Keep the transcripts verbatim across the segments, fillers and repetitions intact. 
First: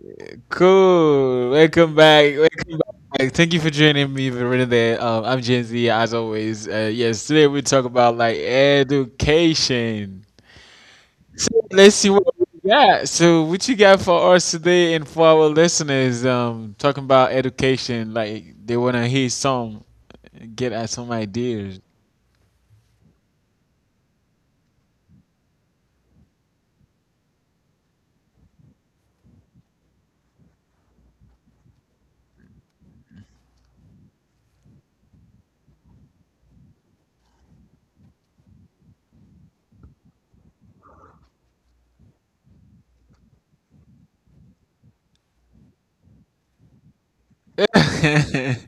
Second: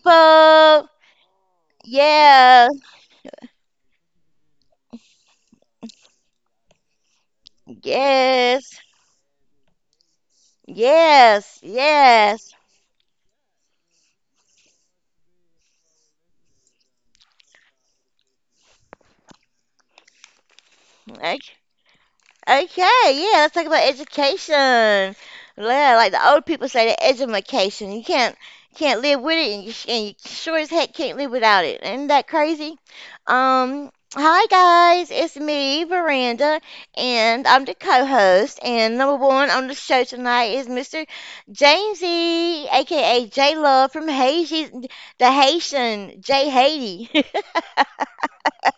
people? cool. Welcome back. Yeah. Welcome back. Thank you for joining me for reading there. Um, I'm Gen Z as always. Uh, yes, today we talk about like Yes. education. Yes. So let's see what Yes. we got. So what you got for us today and for our listeners? Um, talking about education, like they wanna hear some, get at some Like. ideas. Okay, yeah, let's talk about education. Yeah, like the old people say, the education. You can't can't live with it, and you, and you sure as heck can't live without it. Isn't that crazy? Um, hi guys, it's me, Veranda, and I'm the co-host. And number one on the show tonight is Mister Jamesy, aka J Love from Haiti, the Haitian J Haiti. That's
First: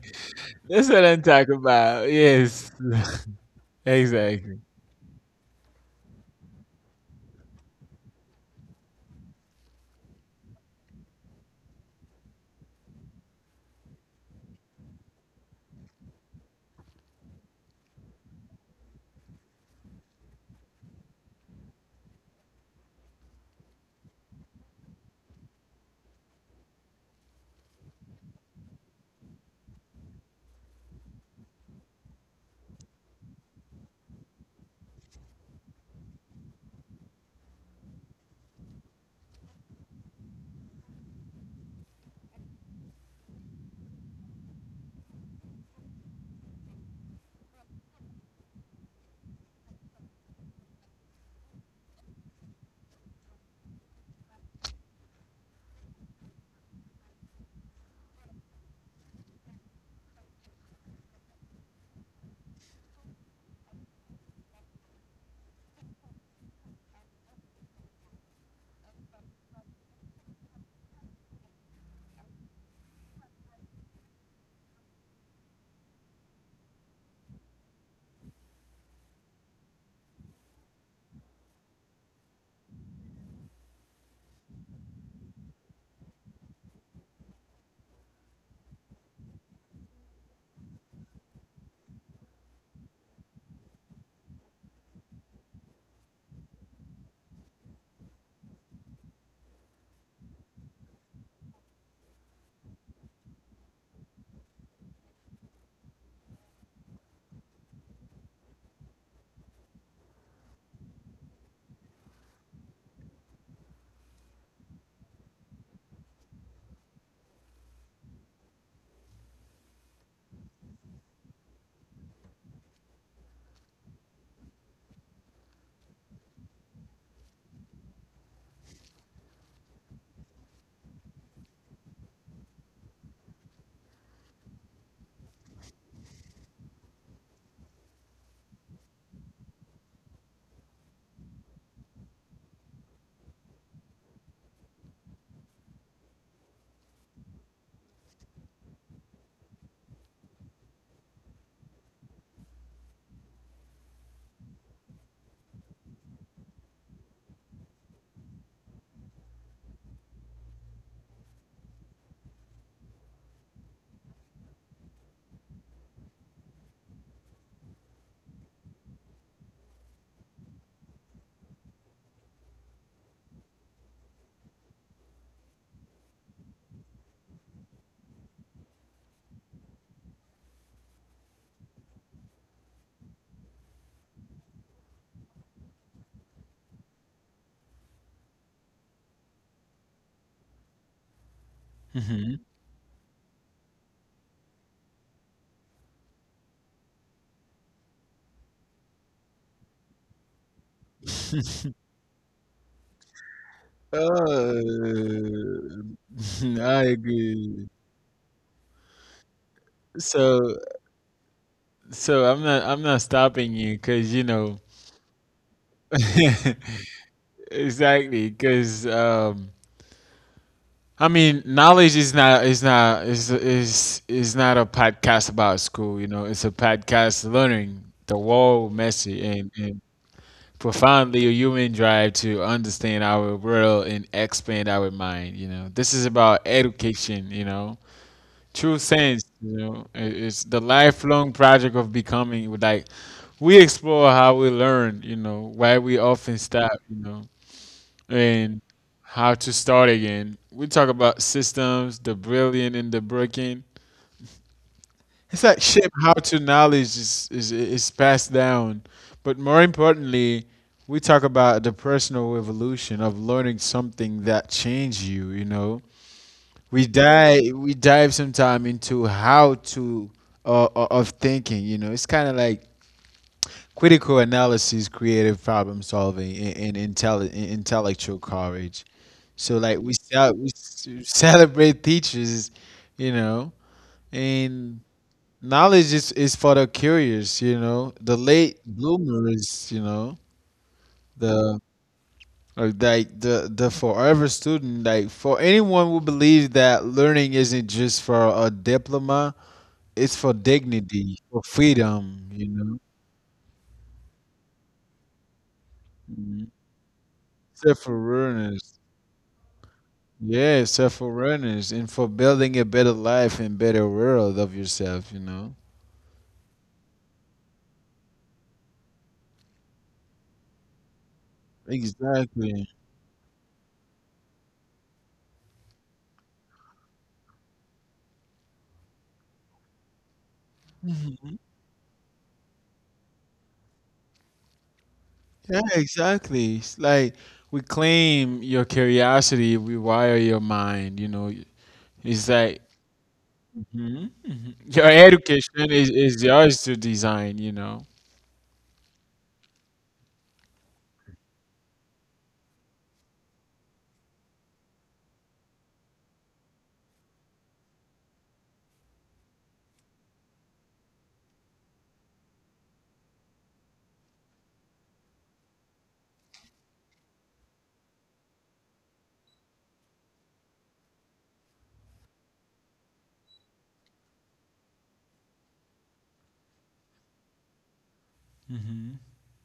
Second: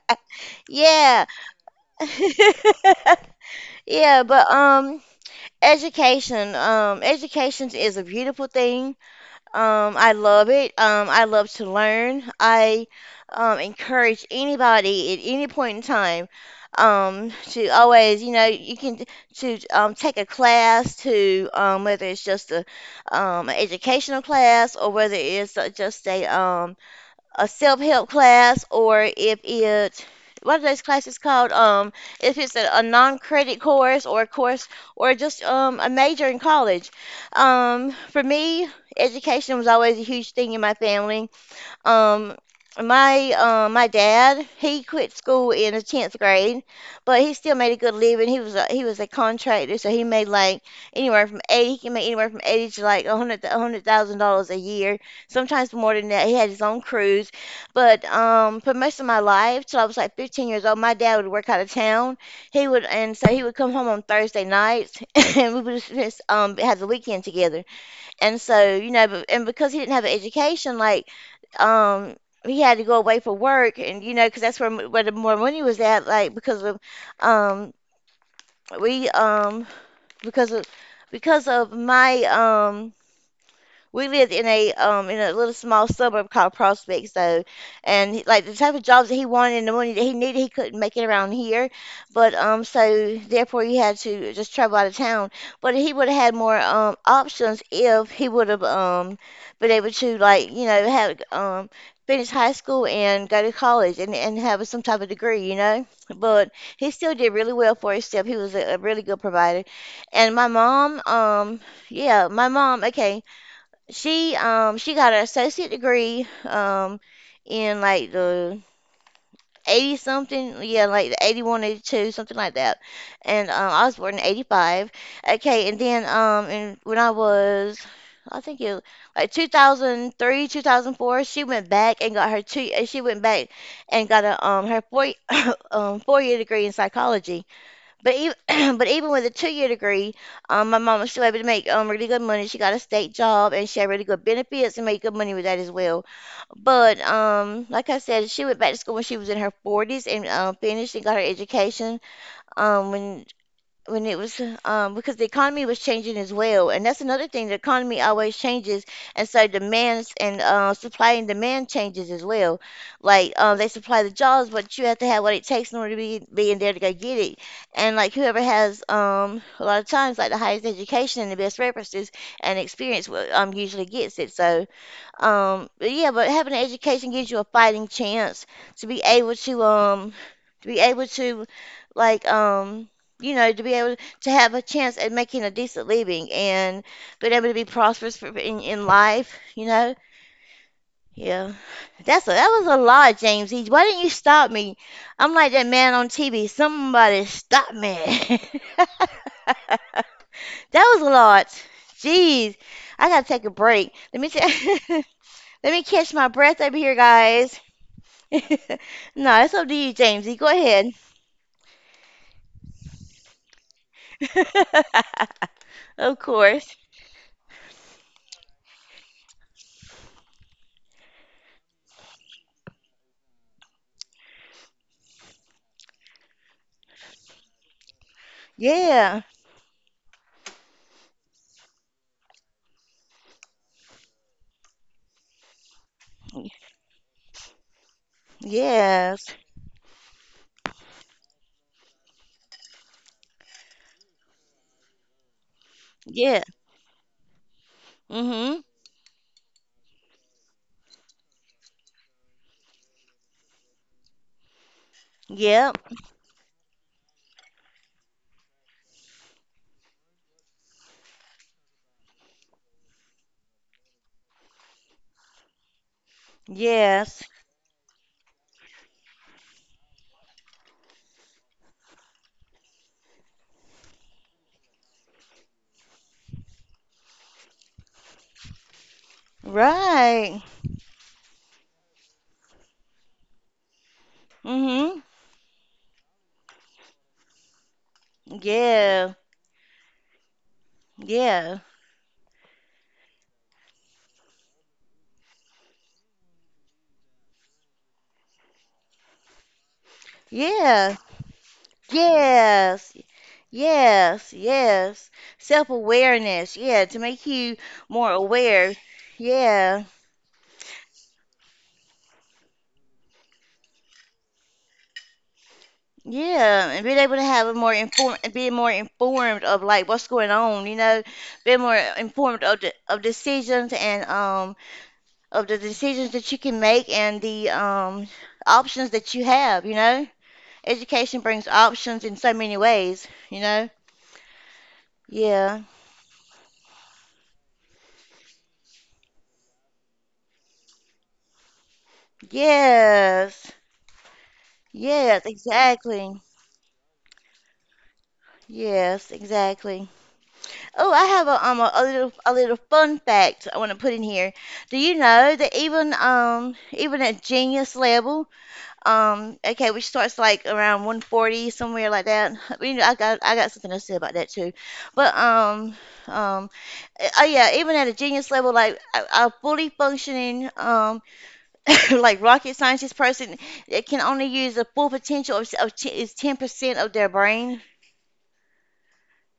what I'm Yeah. talking about. Yes, Yeah, but exactly. um, Education. Um, education is a beautiful thing. Um, I love it. Um, I love to learn. I um, encourage anybody at any point in time um, to always, you know, you can t- to um, take a class, to um, whether it's just a um, an educational class, or whether it's uh, just a um, a self-help class, or if it, what are those classes called, um if it's a, a non-credit course or a course, or just um a major in college. Um for me, education was always a huge thing in my family. Um, my uh, my dad, he quit school in the tenth grade, but he still made a good living. He was a, he was a contractor, so he made like anywhere from eighty. He can make anywhere from eighty to like a hundred a hundred thousand dollars a year, sometimes more than that. He had his own crews, but um, for most of my life, till I was like fifteen years old, my dad would work out of town. He would and so he would come home on Thursday nights, and we would just um have the weekend together. And so, you know, but, and because he didn't have an education, like, um, he had to go away for work. And you know, because that's where m- where the more money was at, like because of, um, we um because of because of my um we lived in a um in a little small suburb called Prospect. So, and he- like the type of jobs that he wanted and the money that he needed, he couldn't make it around here. But um, so therefore he had to just travel out of town. But he would have had more um options if he would have um been able to, like, you know, have um finish high school and go to college and and have some type of degree, you know. But he still did really well for himself. He was a, a really good provider. And my mom, um, yeah, my mom. Okay, she um she got an associate degree um in like the eighty something, yeah, like the eighty one eighty two, something like that. And um, I was born in eighty-five. Okay, and then um and when I was, I think, it like two thousand three, two thousand four, she went back and got her two uh, she went back and got a um her four um four-year degree in psychology. But even but even with a two year degree, um, my mom was still able to make um really good money. She got a state job, and she had really good benefits and made good money with that as well. But um, like I said, she went back to school when she was in her forties and um, finished and got her education um when when it was um, because the economy was changing as well. And that's another thing: the economy always changes, and so demands and uh, supply and demand changes as well. Like uh, they supply the jobs, but you have to have what it takes in order to be, be in there to go get it. And like whoever has um, a lot of times, like, the highest education and the best references and experience will, um, usually gets it. So um, but yeah, but having an education gives you a fighting chance to be able to um, to be able to, like um, you know, to be able to have a chance at making a decent living, and being able to be prosperous for, in, in life, you know? Yeah. Mm-hmm. That's a, that was a lot, James. He, why didn't you stop me? I'm like that man on T V. Somebody stop me. That was a lot. Jeez. I gotta take a break. Let me t- Uh, let me catch I my breath over here, agree. guys. No, it's up to you, So, Jamesy. Go ahead. so I'm not, I'm not stopping you because you know, Of course. exactly. Because um, I mean, knowledge is not, is not, is is is not a podcast about school. You know, it's a podcast learning the whole messy and Yeah. and profoundly a human drive to understand our world and expand our mind. You know, this is about education. You know, true sense, you Yes. know, it- it's the lifelong project of becoming. Like we explore how we learn, you know, why we often stop, Yeah. you know, and Mm-hmm. how to start again. We talk about systems, the brilliant and the broken. It's like shape Yep. how to knowledge is, is is passed down, but more importantly, we talk about the personal evolution of learning something that changed you. You know, we Yes. dive we dive sometime into how to uh, uh, of thinking. You know, it's kind of like critical analysis, creative problem solving, and, and intelli- and intellectual courage. So like we cel- we Right. s- celebrate teachers, you know, and Mm-hmm. knowledge is, is for the curious, you know, the late Yeah. bloomers, you know, the Yeah. or like the the forever student, like for anyone who believes that learning isn't just for a diploma. It's for dignity, Yeah. for freedom, you know. Yes. Yes. Yes. Mhm, Self-awareness. Yeah, to make self you more awareness. aware. Yeah. Yeah, self awareness, and for building a better life and better world of yourself, you know. Yeah, and being able to have a more informed, being more informed of, like, what's going on, you know, being more informed Exactly. of the, of decisions, and um of the decisions that you can make and the um, options that you have, you know? Education Mhm. brings options in so many ways, you know? Yeah, Yeah. exactly. It's like we claim your curiosity, we wire your mind, you know. It's like Yes. mhm, mhm. Your Yes, education is, is exactly. yours to design, you know. Yes, exactly. Oh, I have a um a, a little a little fun fact I want to put in here. Do you know that even um even at genius level, Um, okay, which starts like around one forty, somewhere like that. You know, I got I got something to say about that too. But um, um, eh, oh yeah, even at a genius level, like a, a fully functioning um, like rocket scientist person, it can only use the full potential of, of t- is ten percent of their brain. Hmm.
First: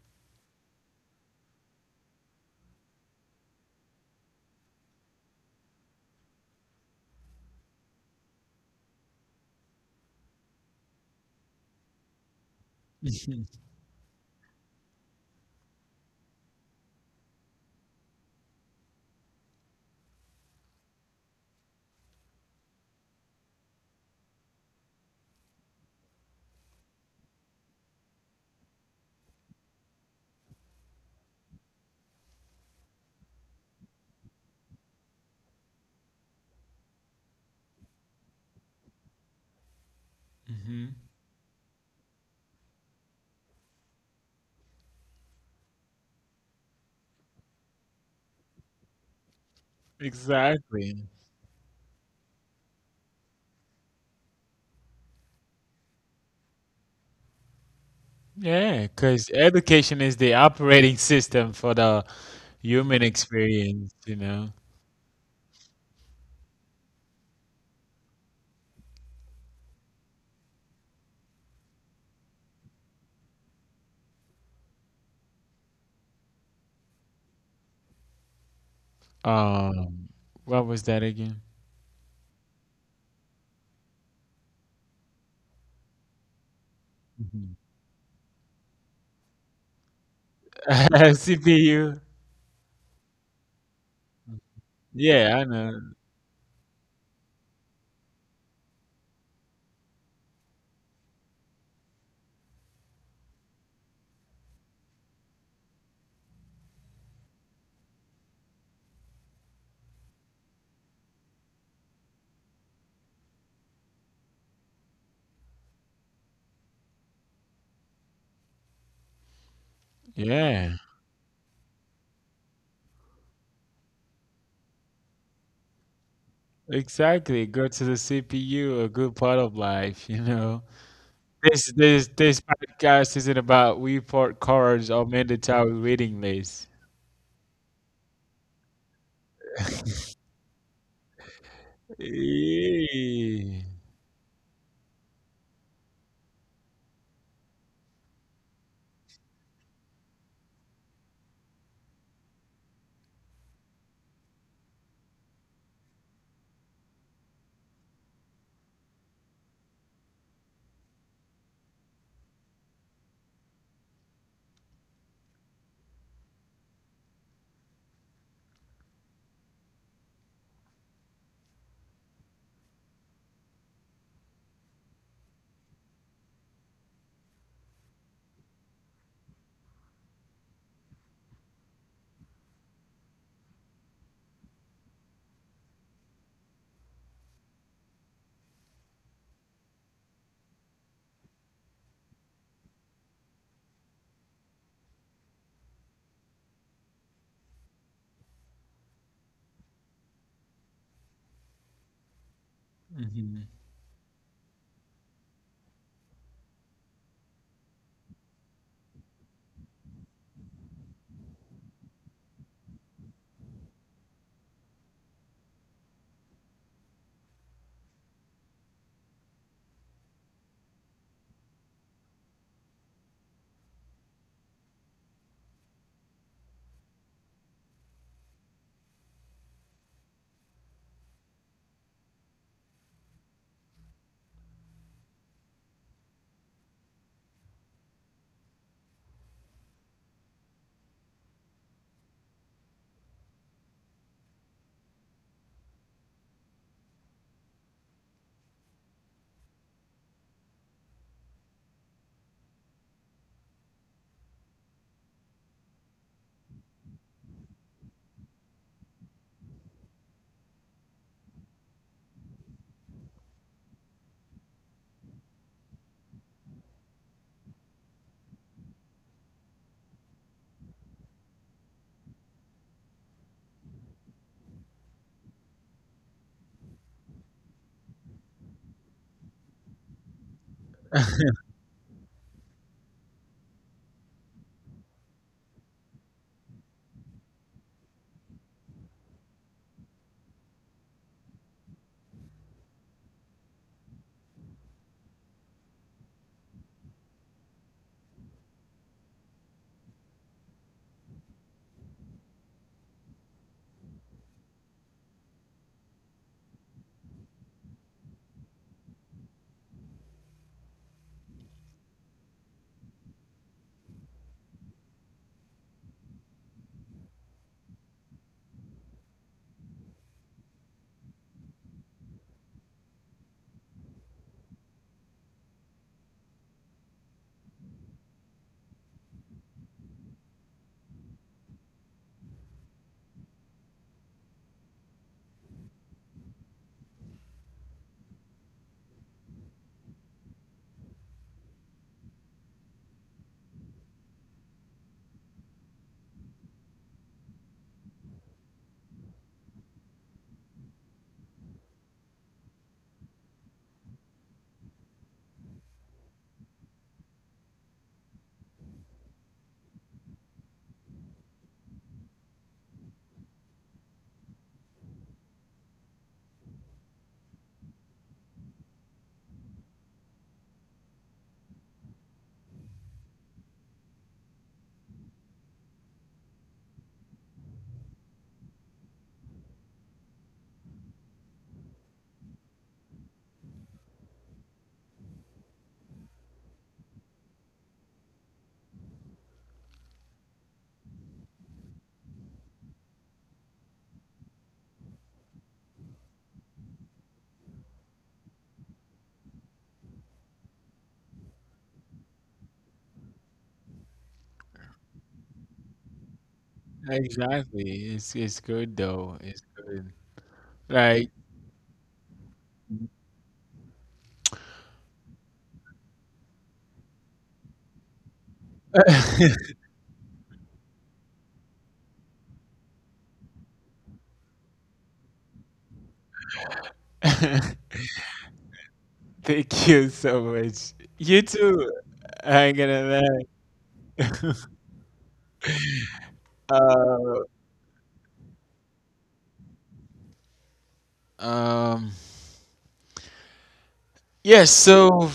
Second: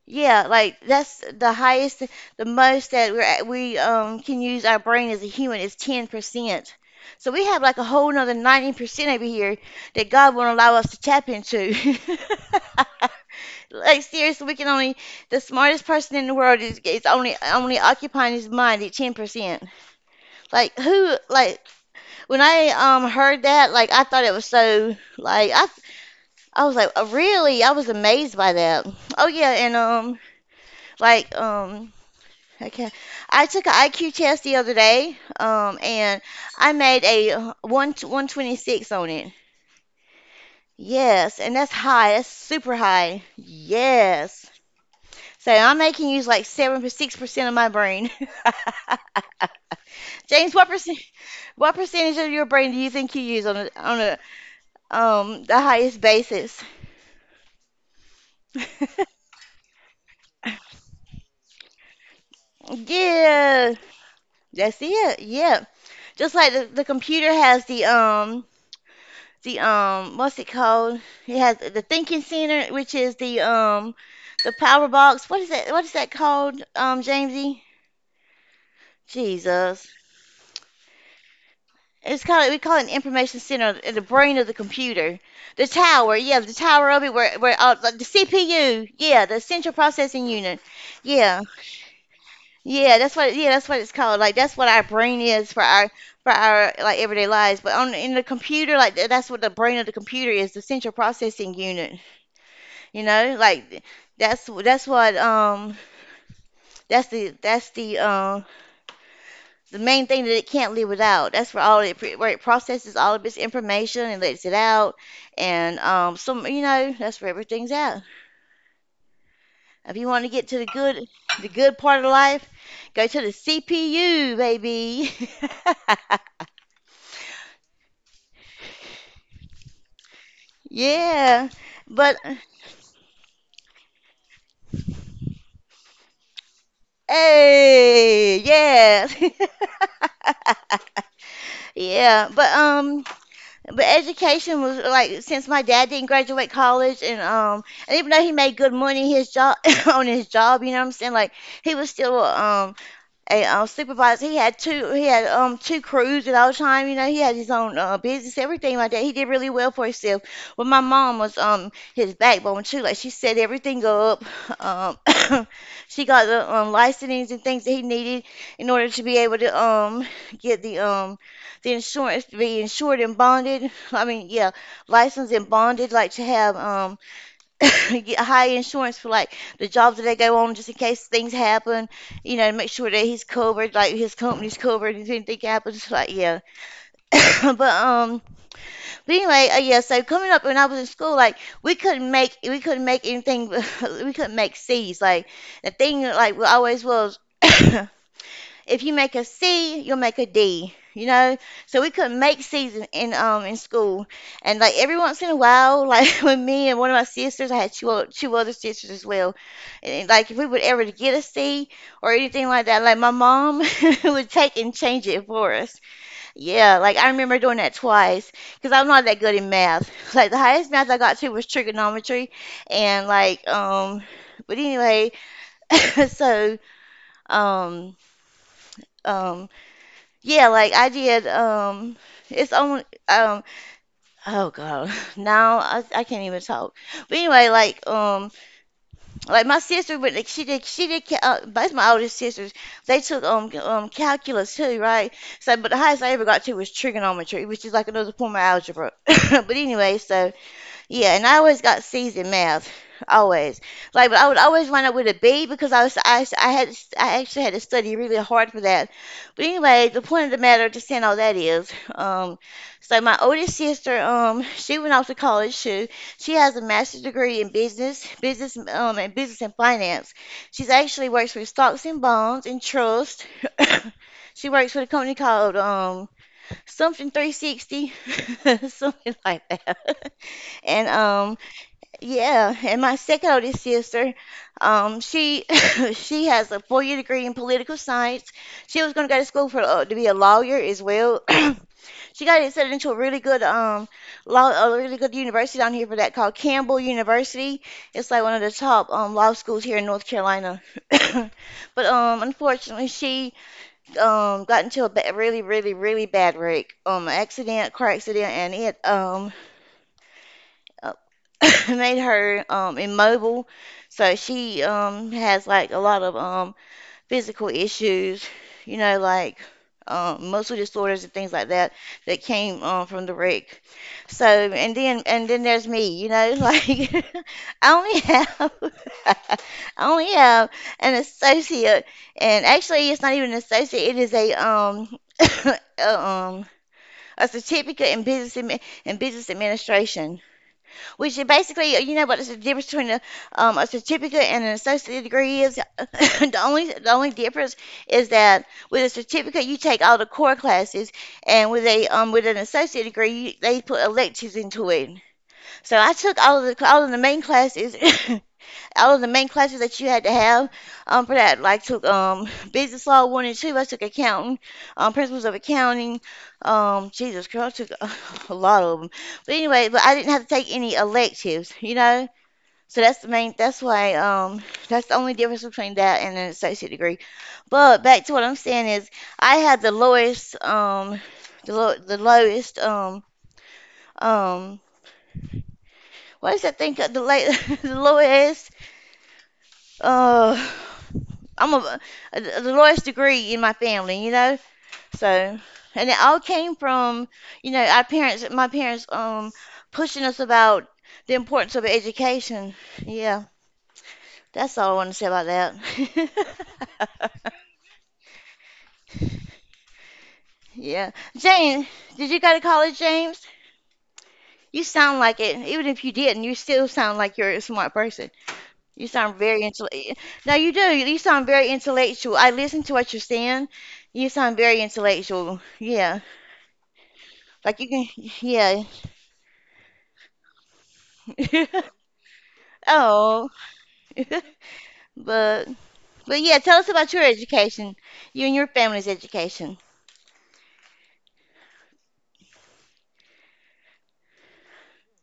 Yeah, like that's the highest, the most that we're at, we um can use our brain as a human, is ten percent. So we have like a whole nother ninety percent over here that God won't allow us to tap into. Like, seriously, we can only the smartest person in the world is is only only occupying his mind at ten percent. Like, who, like, when I um heard that, like, I thought it was so, like, I I was like, "Oh, really?" I was amazed by that. Oh yeah, and um like um okay, I took an I Q test the other day, um, and I made a uh, one 126 on it. Hmm. Yes, and that's high. That's super high. Yes. So I'm making use, like, seven six percent of my brain. James, what Exactly. percent what percentage of your brain do you think you use on a, on a um the highest basis? Yeah, because education is the operating system for the human Yeah, experience, you know. that's it. Yeah, just like the, the computer has the um the um what's it called? It has the thinking center, which is the um the power box. What is that? What is that called? Um, Jamesy? Jesus. Um, what was that again? It's called, we call it an information center, the brain of the computer, the tower. Yeah, the tower of it, where where Mhm. uh, like, the C P U. Yeah, the central processing unit. Yeah, C P U. yeah, that's what yeah that's what it's called. Like, that's what our brain Yeah, is I for know. our for our like everyday lives. But, on in the computer, like th- that's what the brain of the computer is, the central processing unit. You know, like, that's that's what um that's the that's the um the main thing that it can't live without. That's where all it pre- where it processes all of its information and lets it out, and um some, you know, that's where everything's at. If you want to get to the Yeah, good the good part of life, go to the C P U, baby. exactly. Go to the C P U, a good part of life, you know. Yeah, This this but this podcast isn't about report cards or mandatory reading lists. hey, yeah, yeah, but um, Yeah. but education was, like, since my dad didn't graduate college, and um and even though he made good money his job on his job, you know what I'm saying? Like, he was still um, a um, supervisor. He had two. He had um two crews at all time. You know, he had his own uh, business, everything like that. He did really well for himself. But my mom was um his backbone too. Like, she set everything up. Um, she got the um licensings and things that he needed in order to be able to um get the um the insurance to be insured and bonded. I mean, yeah, licensed and bonded. Like, to have um get high insurance for, like, the jobs that they go on, just in case things happen, you know, make sure that he's covered, like, his company's covered if anything happens. Like, yeah. but um but anyway, uh, yeah, so coming up when I was in school, like, we couldn't make we couldn't make anything. We couldn't make C's. Like, the thing, like, we always was, if you make a C, you'll make a D. You know, so we couldn't make C's in, in um Mhm. in school, and like every once in a while, like with me and one of my sisters, I had two o- two other sisters as well, and like if we would ever to get a C or anything like that, like my mom would take and change it for us. Yeah, like I remember doing that twice because I'm not that good in math. Like the highest math I got to was trigonometry, and like um, but anyway, so um um yeah, like I did. Um, it's only um. Oh God, now I, I can't even talk. But anyway, like um, like my sister, but like she did she did. ca- Uh, that's my oldest sisters. They took um c- um calculus too, right? So, but the highest I ever got to was trigonometry, which is like another form of algebra. But anyway, so yeah, and I always got C's in math, always. Like, but I would always run up with a B because I was I I had I actually had to study really hard for that. But anyway, the point of the matter, just saying all that is, um, so my oldest sister, um, she went off to college too. She has a master's degree in business, business, um, and business and finance. She's actually works for stocks and bonds and trust. She works for a company called um something three sixty, something like that. And um, yeah, and my second oldest sister, um, she she has a four-year degree in political science. She was going to go to school for uh, to be a lawyer as well. She got accepted into a really good um law a really good university down here for that called Campbell University. It's like one of the top um law schools here in North Carolina. But um unfortunately she um got into a ba- really really really bad wreck, um accident, car accident, and it um uh, made her um immobile, so she um has like a lot of um physical issues, you know like um muscle disorders and things like that that came um from the wreck. So and then and then there's me, you know like I only have I only have an associate, and actually it's not even an associate, it is a um a, um a certificate in business admi- in business administration, which is basically, you know what is the difference between a, um, a certificate and an associate degree is? the only the only difference is that with a certificate you take all the core classes, and with a um, with an associate degree, you, they put electives into it. So I took all of the all of the main classes, and all of the main classes that you had to have um, for that. Like took um, business law one and two. I took accounting, um, principles of accounting. Um, Jesus Christ, I took a, a lot of them. But anyway, but I didn't have to take any electives, you know. So that's the main. That's why. Um, that's the only difference between that and an associate degree. But back to what I'm saying is, I had the lowest. Um, the low, the lowest. Um, um, what is that thing? The late, the lowest. Uh, I'm a, a the lowest degree in my family, you know. So, and it all came from, you know, our parents, my parents, um, pushing us about the importance of education. Yeah, that's all I want to say about that. Exactly. It's it's good though. It's good. Yeah, Like James, did you go to college, James? You sound like it. Even if you didn't, you still sound like you're a smart person. You sound very intellectual. No, you do. You sound very intellectual. I listen to what you're saying. You sound very intellectual. Yeah. Like you can, yeah. thank you so much. You too. I'm gonna learn. Oh, but but yeah. Tell us about your Uh, education, you and your family's education, um, yes. So,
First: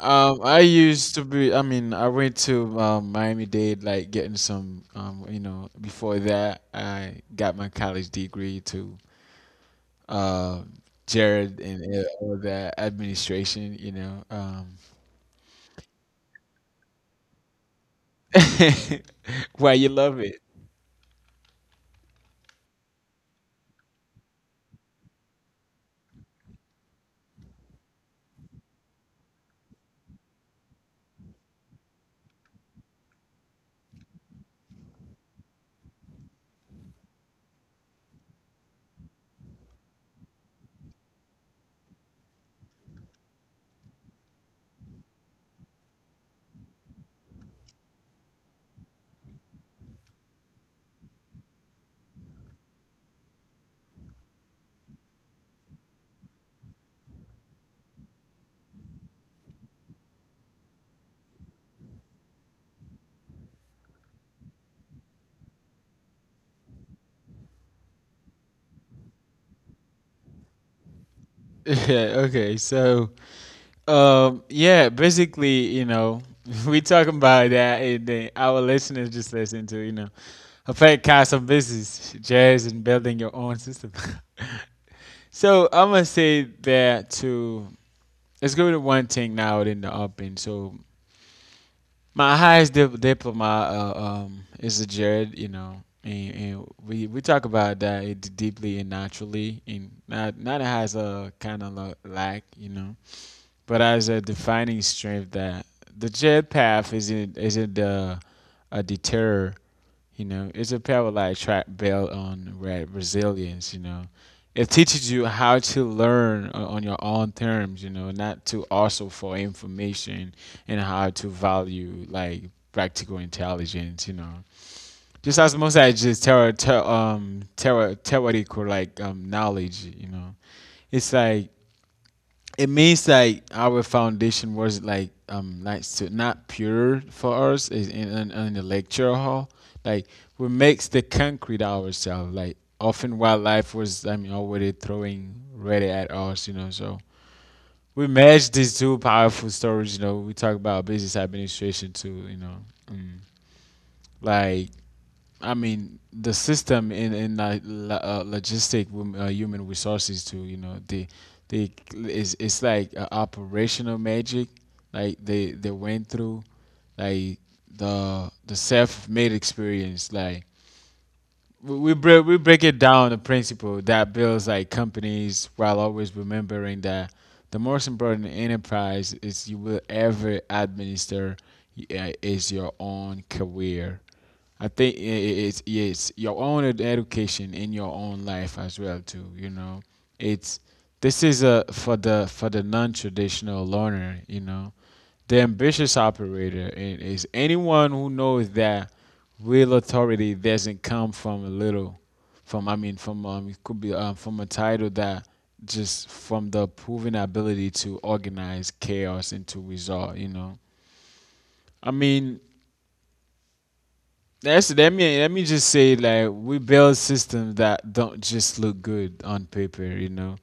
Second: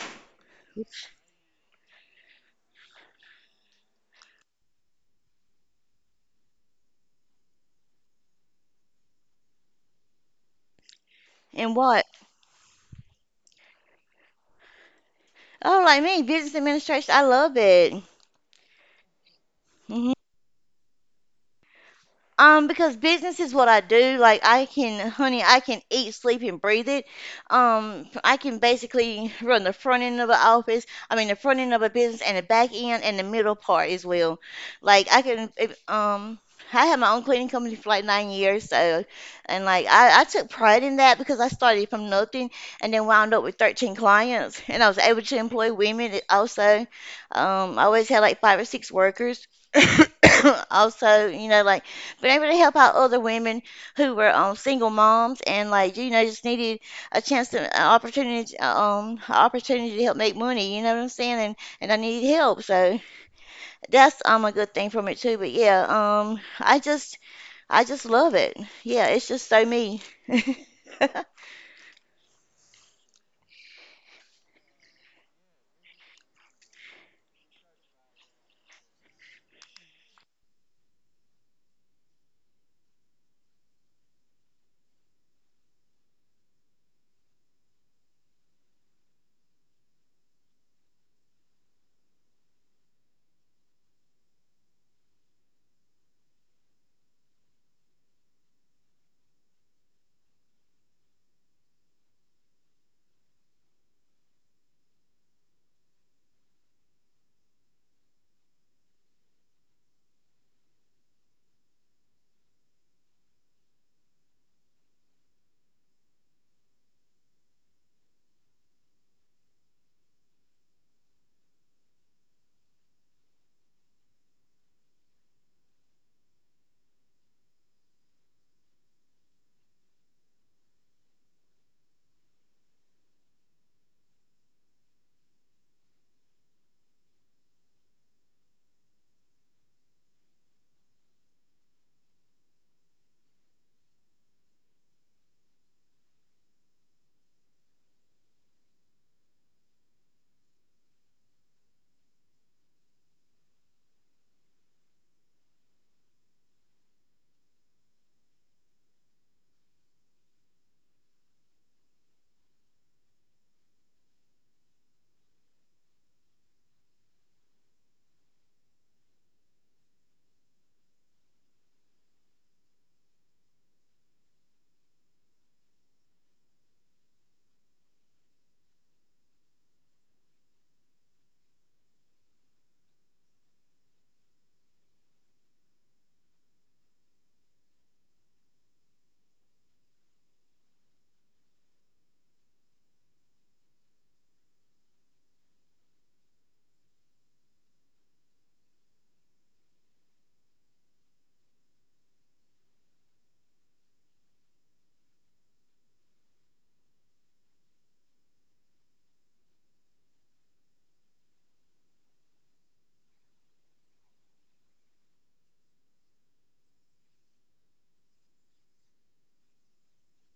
um, I used to be. I mean, I went to um, Miami Dade, like getting some. Um, you know, before that, I got my college degree to uh, Jared and and what? uh, all that administration. You know, um, Oh, like me, business administration. I love it. why you Mm-hmm. love it? Um, because business is what I do. Like I can, honey, I can eat, sleep, and breathe it. Um, I can basically run the front end of an office. I mean, the front end of a business and the back end and the middle part as well. Like I can, if, um, I had my own cleaning company for like nine years, so, and like I, I took pride in that because I started from nothing and then wound up with thirteen clients, and I was able to employ women also. Um, I always had like five or six workers. Also, you know, like been able to help out other women who were um single moms and like, you know just needed a chance to an opportunity um opportunity to help make money, you know what I'm saying, and and I needed help, so that's um a good thing from it too, but yeah, um i just i just love it. Yeah, it's just so me. Yeah. Okay. So, Um, yeah, basically, you know, we talking about that, and then our listeners just listen to, you know, a podcast on business, jazz, and building your own system. So I'm gonna say that to let's go to one thing now in the open. So my highest di- diploma uh, um is a Jared, you know, and, and we we talk about that it deeply and naturally, and not not as a kind of like, you know, but as a defining strength that the jet path isn't isn't uh, a deterrent. You know, it's a power like track belt on re- resilience. You know, it teaches you how to learn o- on your own terms. You know, not to also for information and how to value like practical intelligence. You know, just as much as just terror, ter- um, terror, theoretical like um knowledge. You know, it's like it means like our foundation was like um like so not pure for us is in, in, in the lecture hall. Like we makes the concrete ourselves, like often wildlife was, I mean, already throwing ready at us, you know. So we match these two powerful stories. You know, we talk about business administration too, you know. Mm. Like I mean, the system in in uh, lo- uh, logistic wom- uh, human resources too. You know, they they it's it's like uh, operational magic. Like they they went through, like the the self made experience. Like we we break we break it down, the principle that builds like companies, while always remembering that the most important enterprise is you will ever administer, uh, is your own career. I think i- i- it's it's your own ed- education in your own life as well too. You know, it's this is a for the for the non-traditional learner. You know, the ambitious operator, and is anyone who knows that real authority doesn't come from a little, from, I mean, from um it could be um, from a title, that just from the proven ability to organize chaos into result. You know, I mean, that's, let me let me just say like we build systems that don't just look good on paper, you know,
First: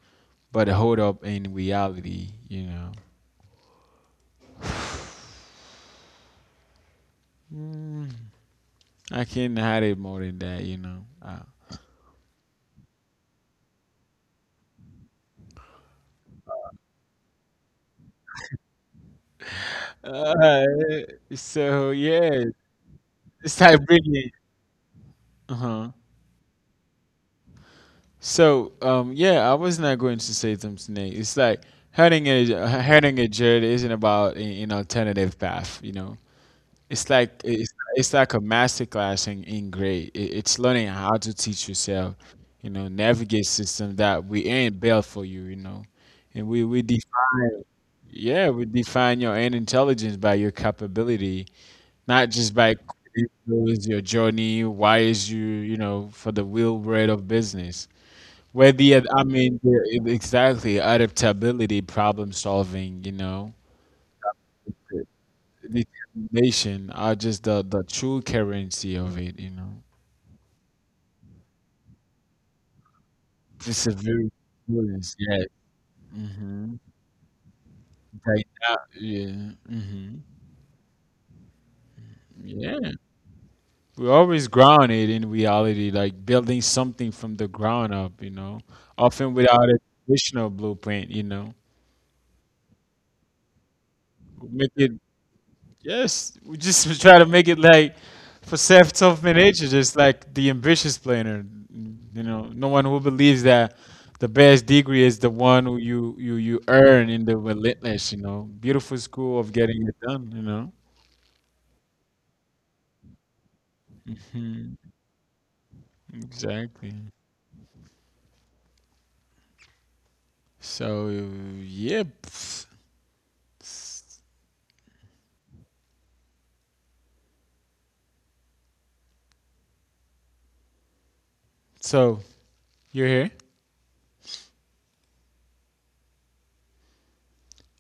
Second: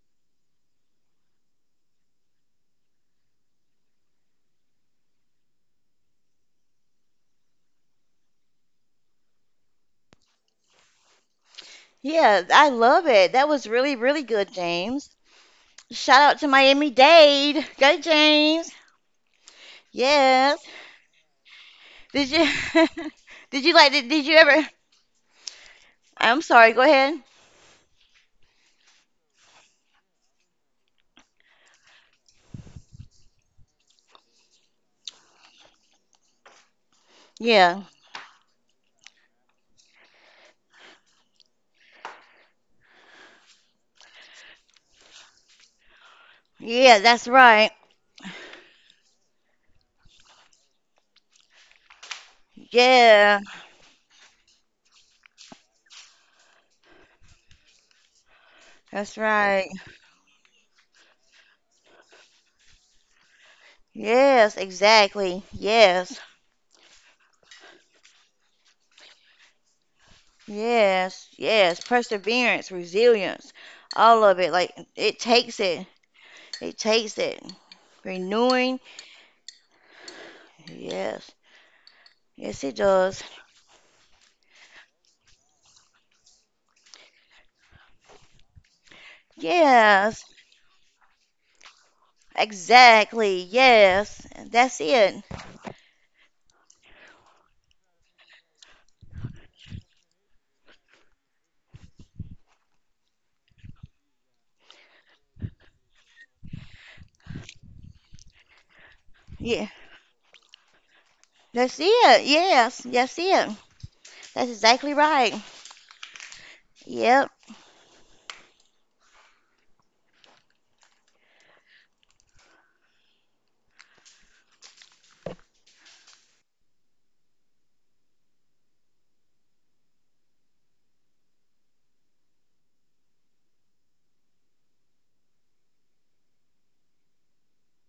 but hold up in reality, you know. I can't hide it more than that, you know. I Yeah, I love it. That was really really good, James. Shout out to Miami Dade. Go, James. Yes, Uh, so did you yeah, did it's you like like did, did you really. ever. Uh-huh. I'm sorry, go ahead. So um, yeah, I was not going to say something else. It's like hurting a hurting a journey isn't about a- an alternative path. You know, it's like it's Yeah, it's like a master class in in grade. It, it's learning how to teach yourself. You know, navigate system that we ain't built for you. You know, and we we yeah, that's define right. yeah we define your own intelligence by your capability, not just by Yeah, credentials. Your journey, why is you, you know, for the real bread of business. Where the, that's ad- I right. mean, the, exactly, adaptability, problem solving, you know, Yes, exactly. Yes, determination are just the, the true currency of it, you know. yes, yes. Perseverance, resilience, It's a all of it. very Like it experience, takes yeah. it. It Mm-hmm. takes it. Renewing. Yeah. Hmm. Yes, yes, it Yeah. does. We're always grounded in reality, like building something from the ground up, you know, often without a Yes, traditional blueprint, you know. exactly. Yes, that's Make it it. yes. We just try to make it like for Seth Tough Nature, just like the ambitious planner. You know, no one who believes that the best degree is the one who you you you earn in the relentless. You know, beautiful school of Yeah, getting it done. You know, that's it. Yes, that's it. That's exactly right. exactly. Yep. So yeah. Pff, s- So you're here,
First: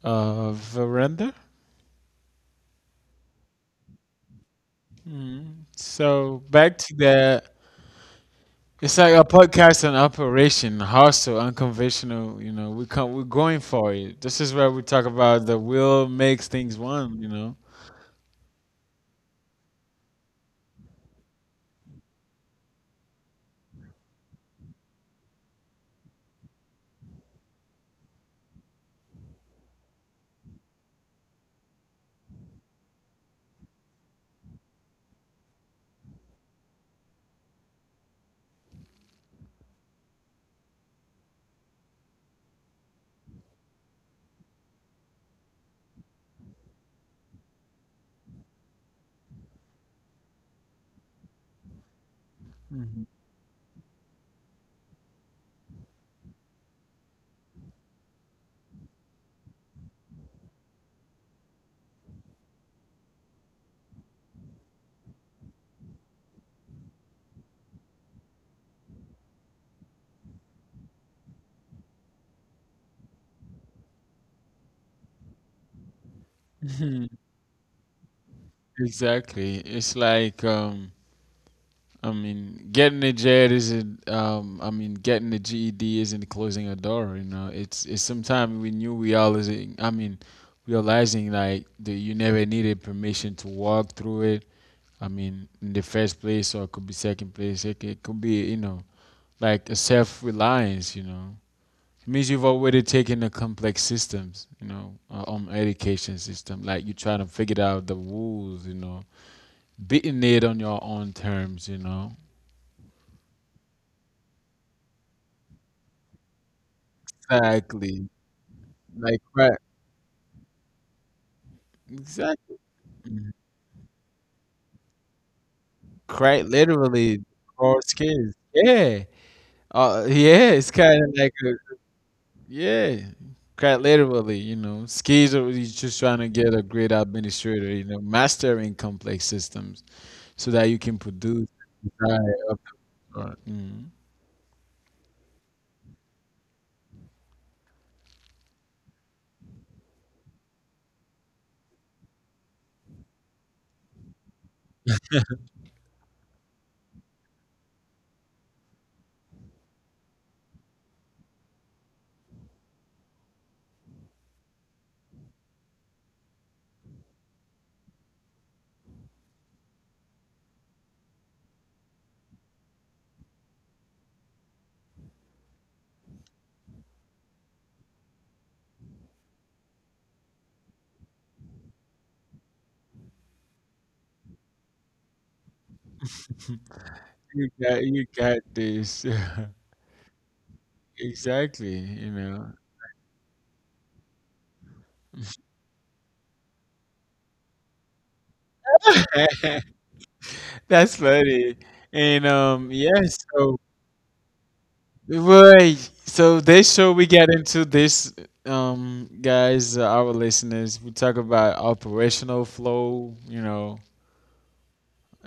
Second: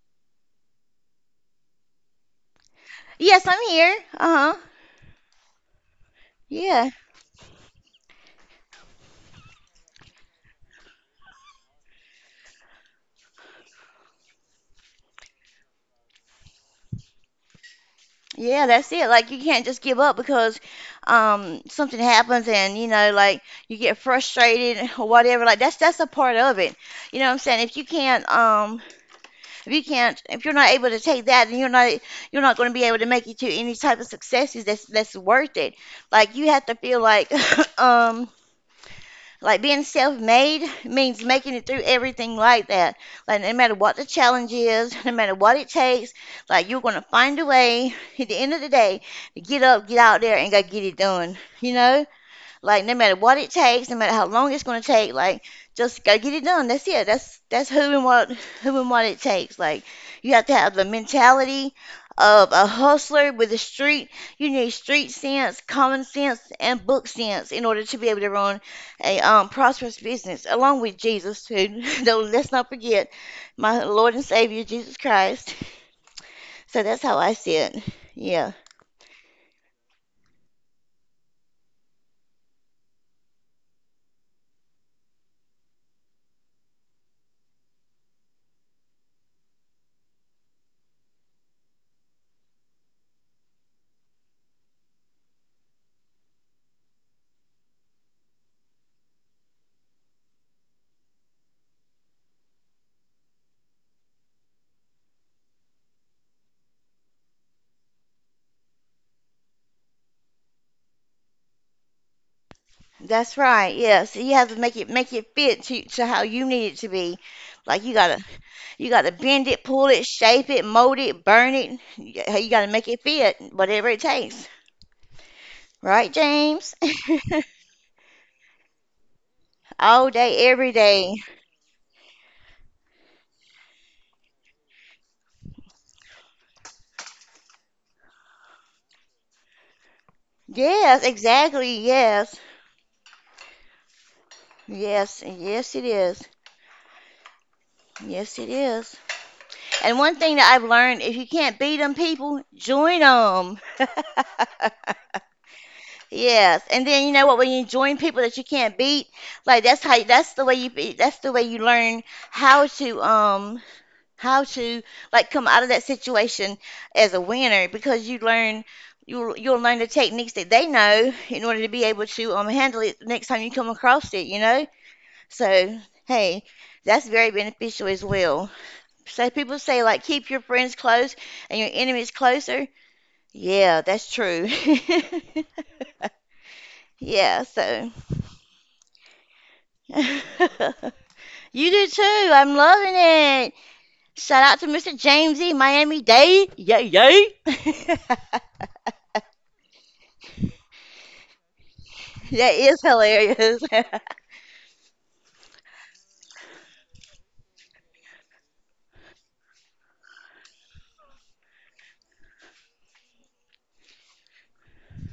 uh, veranda. Yes, I'm here. Uh-huh. Mm. So back Yeah. to that. It's like a podcast on operation, hostile, unconventional. You know, we come, we're going for it. This is where we talk about the will makes things one. You know, Yeah, that's it. Like you can't just give up because um something happens and, you know like, you get frustrated or whatever. Like that's that's a part of it. You know what I'm saying? If you can't um if you can't if you're not able to take that, then you're not you're not going to be able to make it to any type of successes that's that's worth it. Like you have to feel like um like being self-made means making it through everything like that. Like no matter what the challenge is, no matter what it takes, like you're gonna find a way at the end of the day to get up, get out there, and go get it done. You know? Like no mhm. matter what it takes, no matter how long it's gonna take, like just gotta get it done. That's it. That's that's who and what who and what it takes. Like you have to have the mentality of a hustler with a street. You need street sense, common sense, and book sense in order to be able to run a um, prosperous business, along with Jesus, who, though, let's not forget, my Lord and Savior Jesus Christ. So that's how I see it. Yeah. Exactly. It's like, um, I mean, getting a jet isn't. Um, I mean, getting the G E D isn't closing a door. You know, it's it's sometimes we knew we all is. I mean, realizing like that you never needed permission to walk through it. I mean, in the first place, or it could be second place. It, c- it could be, you know, like a self-reliance, you know, it means you've already taken the complex systems, you know, uh, um education system, like you're trying to figure out the rules, you know, beating it on your own terms, you know. That's right. Yes, you have to make it make it fit to, to how you need it to be. Like you Exactly. gotta you gotta Like bend it, right, pull it, shape it, mold it, burn it. Y- You gotta exactly, make it fit, whatever it takes. Right, quite James? literally, all skills, yeah. All uh day, yeah, every it's kind day. of like a, yeah, quite literally, you know. Skills are, you're just trying to get a great administrator, you know, mastering complex systems so that you Yes, can produce exactly. right, Yes, God. Mm. yes, yes, it is. Yes, it is. And one thing that I've learned, if you can't beat them, people, join them. Yes, and then you know what? When you join people that you can't beat, like that's how that's the way you be- that's the way you learn how to um how to like come out of that situation as a winner, because you learn you'll you'll learn the techniques that they know in order to be able to um handle it next time you come across it, you know? So, hey, that's very beneficial as well. So people say, like, keep your friends close and your enemies closer. Yeah, that's true. Yeah, You got so. you got this. You Exactly, do you too. know. I'm loving it. Shout out to Mister James E. Miami Dade. Yay, yay. That That's funny. And um yes, is so hilarious. right. So this show we get into this um guys, uh, our listeners, we talk about operational flow, you know,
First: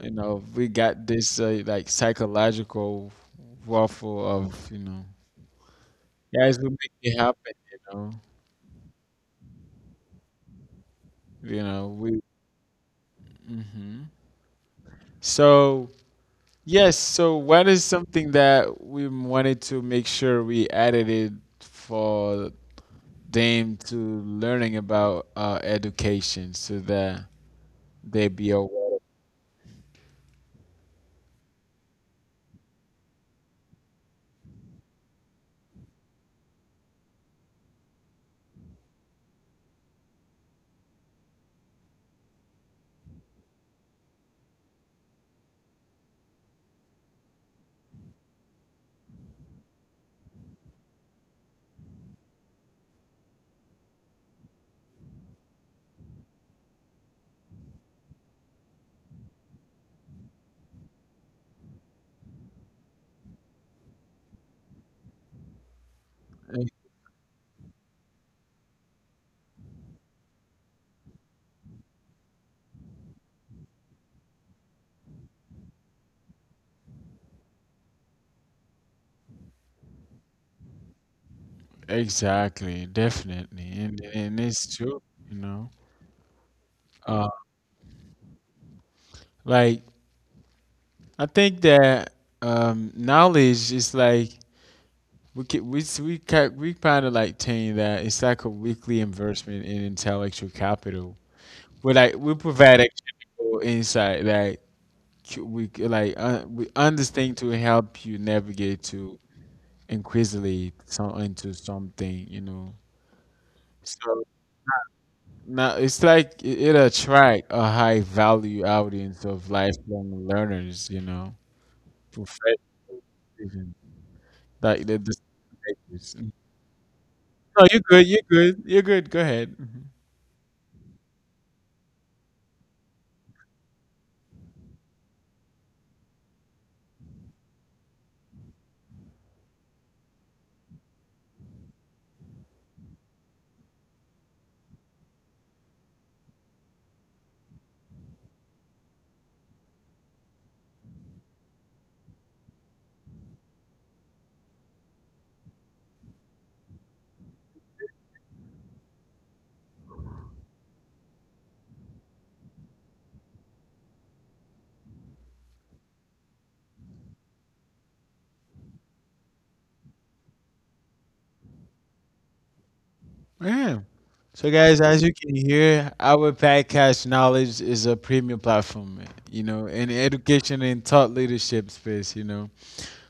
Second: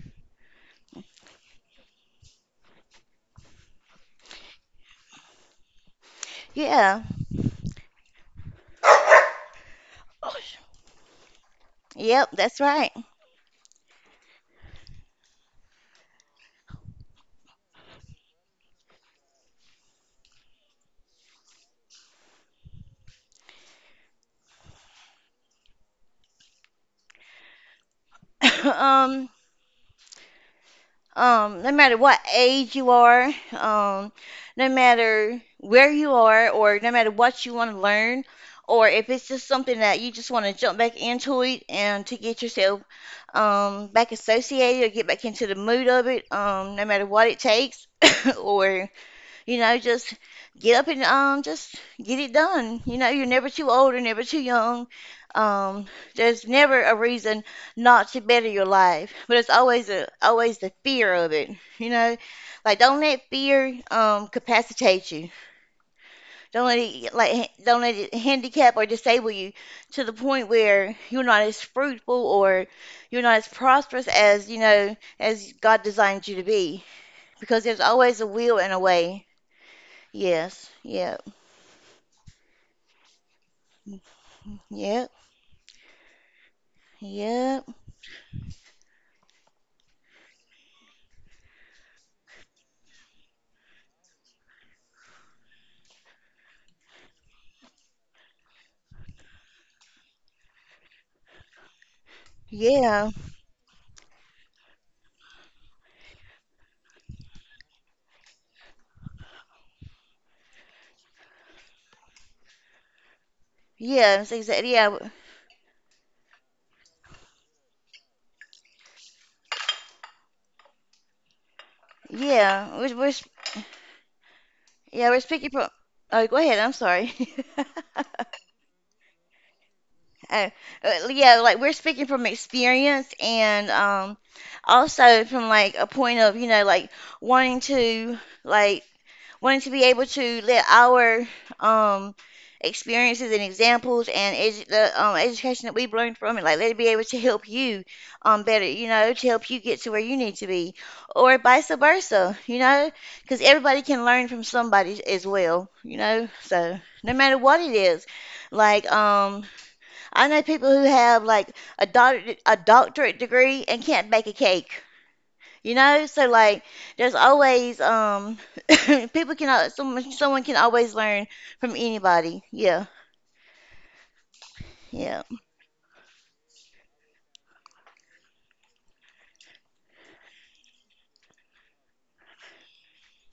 you know, we got this uh, like psychological waffle of, you know, guys we Yeah. make it happen, you know. You know, Yep, we that's right. mhm. So yes, so what is something that we wanted to make sure we added it for them to learning about uh, education so that they be aware? um, um, no matter what age you are, um, no matter where you are, or no matter what you want to learn, or if it's just something that you just want to jump back into it and to get yourself um, back associated or get back into the mood of it, um, no matter what it takes, or, you know, just get up and, um, just get it done. You know, you're never too old or never too young. Um, there's never a reason not to better your life, but it's always a always the fear of it. You know, like, don't let fear um capacitate you. Don't let it like ha- don't let it handicap or disable you to the point where you're not as fruitful or you're not as prosperous as, you know, as God designed you to be. Because there's always a will and a way. Yes, yeah. Exactly, definitely. And, and it's Yep, true, you know. Uh, yep, like I think that um, knowledge is like we ca we s- we ca we kind of like saying that it's like a weekly investment in intellectual capital. We like we provide yeah, actionable insight that c- we c- like uh, we understand to help you navigate to increasingly some into something, you know. yeah, it's So exact yeah, w- now it's like it, it attract a high value audience of lifelong learners, you know, yeah. professionals We're, we're, s- even, like yeah, the, we're speaking from. Oh, go the ahead. I'm sorry. no you're good you're good you're good go ahead. Mhm. Oh, uh, yeah, like, we're speaking from experience and um also from like a point of, you know, like wanting to like wanting to be able to let our um experiences and examples and edu the um, education that we've learned from it, like, let it be able to help you um better, you know, to help you get to where you need to be, or vice versa, you know, because everybody can learn from somebody as well, you know, so no matter what it is, like, um I know people who have like a doctor a doctorate degree and can't bake a cake. You know, so, like, there's always um people can al- someone someone can always learn from anybody. Yeah, Yeah so, guys, yeah, as you can hear, our podcast knowledge is a premium platform, you know, in education and thought leadership space, you know.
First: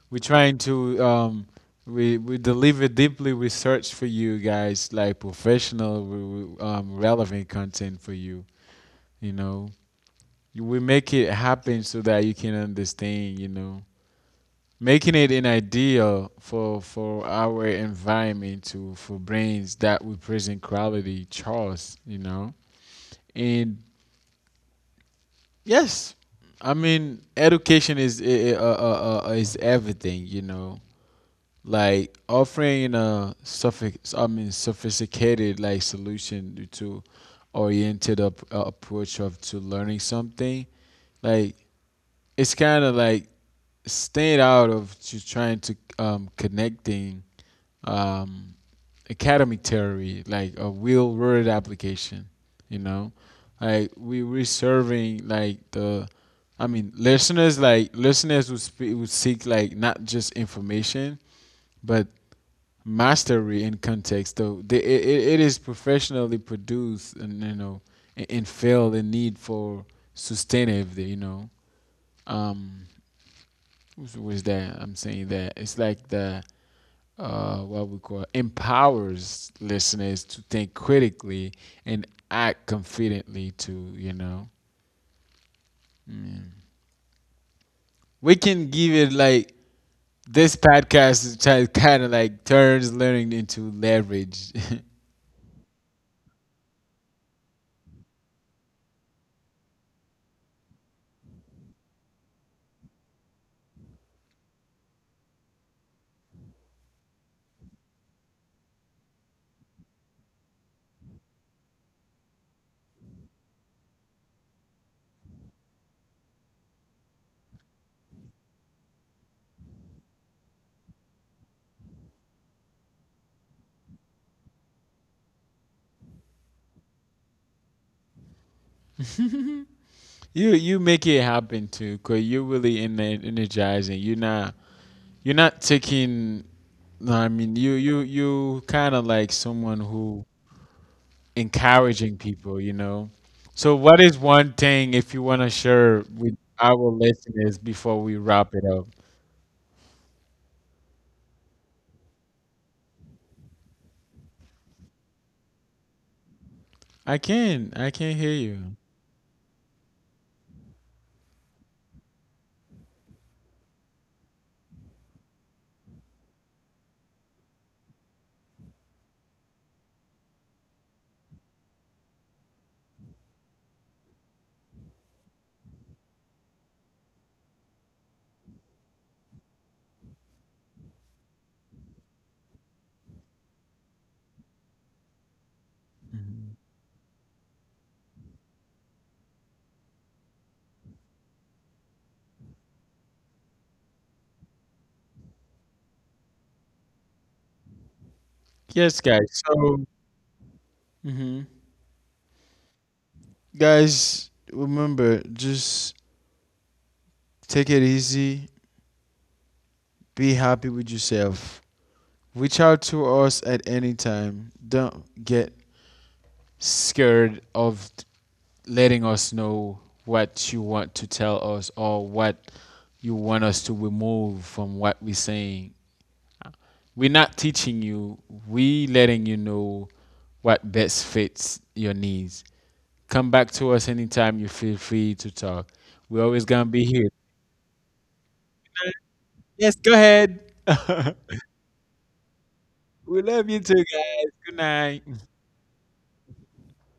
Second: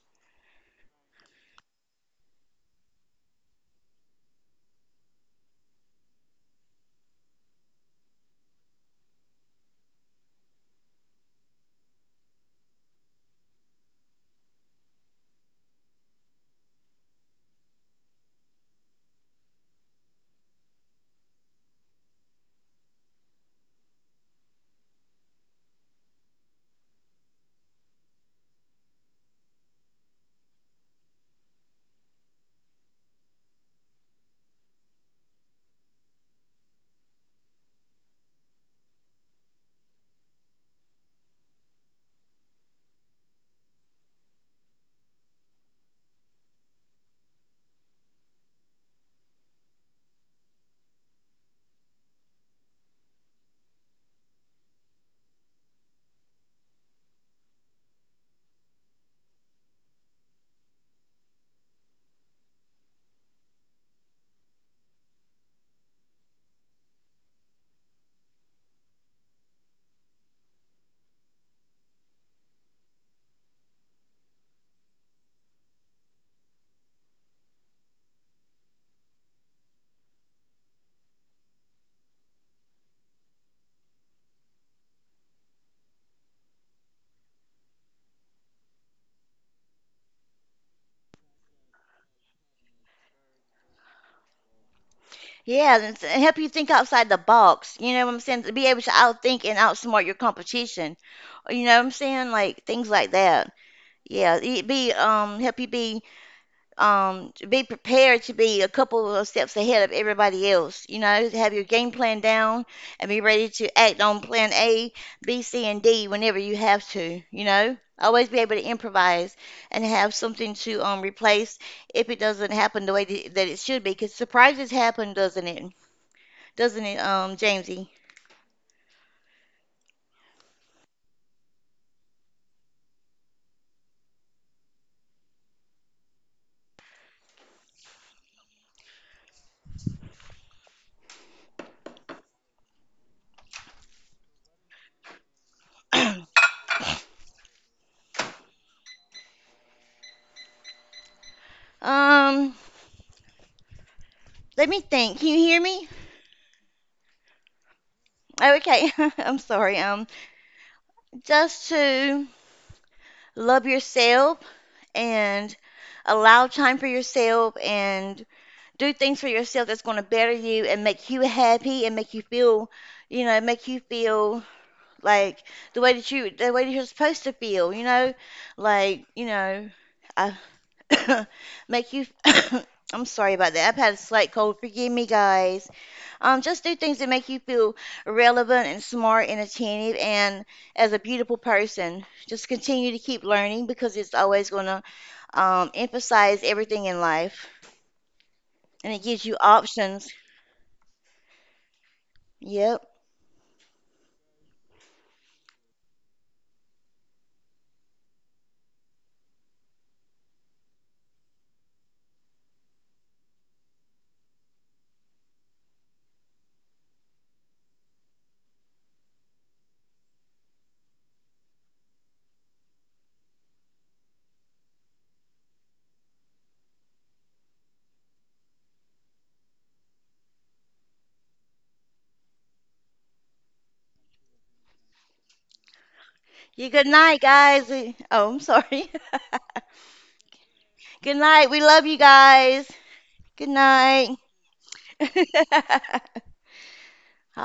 We're trying to um we we deliver deeply research for you guys, like professional, we- um, relevant content for you. You know, we make it happen so that you can understand. You know, making it an ideal for for our environment to for brains that represent quality, Charles. You know, and yes, I mean education is i- uh, uh, uh, is everything. You know, like offering a suffix, I mean, sophisticated like solution to oriented up, uh, approach of to learning something. Like it's kind of like staying out of just trying to um, connecting um, academic theory like a real world application, you know, like we we're serving like the, I mean, listeners like listeners would, spe- would seek like not just information but mastery in context though the, it, it it is professionally produced, and you know, and, and fill the need for sustainability, you know. Um was, was that I'm saying that it's like the uh what we call empowers listeners to think critically and act confidently to, you know. Mm. We can give it like this podcast is kind of like turns learning into leverage. yeah, and, s- and help you think outside the box. You know what I'm saying? To be able to outthink and outsmart your competition. You know what I'm saying? Like things like that. Yeah, it be um help you be, um, to be prepared to be a couple of steps ahead of everybody else. You know, have your game plan down and be ready to act on plan A, B, C, and D whenever you have to. You know, always be able to improvise and have something to um replace if it doesn't happen the way that that it should be. Because surprises happen, doesn't it? Doesn't it, um, Jamesy? You you make it happen too, cause you're really in energizing. You're not you're not taking. No, I mean you you you kind of like someone who encouraging people, you know. So what is one thing if you want to share with our listeners before we wrap it up? Um, let me think. Can you hear me? I can I can hear you. Okay, I'm sorry. Um, just to love yourself and allow time for yourself and do things for yourself that's going to better you and make you happy and make you feel, you know make you feel like the way that you the way that you're supposed to feel you know like you know I make you I'm sorry about that. I've had a slight cold. Forgive me, guys. Um, Mhm. just do things that make you feel relevant and smart and attentive and as a beautiful person. Just continue to keep learning because it's always going to um, emphasize everything in life and Yes, it gives you guys. So, options. mhm. Yep. Guys, remember just take it easy. Be happy with yourself. Reach out to us at any time. Don't get scared of letting us know what you want to tell us or what you want us to remove from what we're saying. We're not teaching you, we are letting you know what best fits your needs. Come back to us anytime you feel free to talk. We're always going You to good be here. night, guys. We- Oh, I'm sorry. Yes, go ahead. Good night. We love you guys. We Good love you too, night. guys. Good night.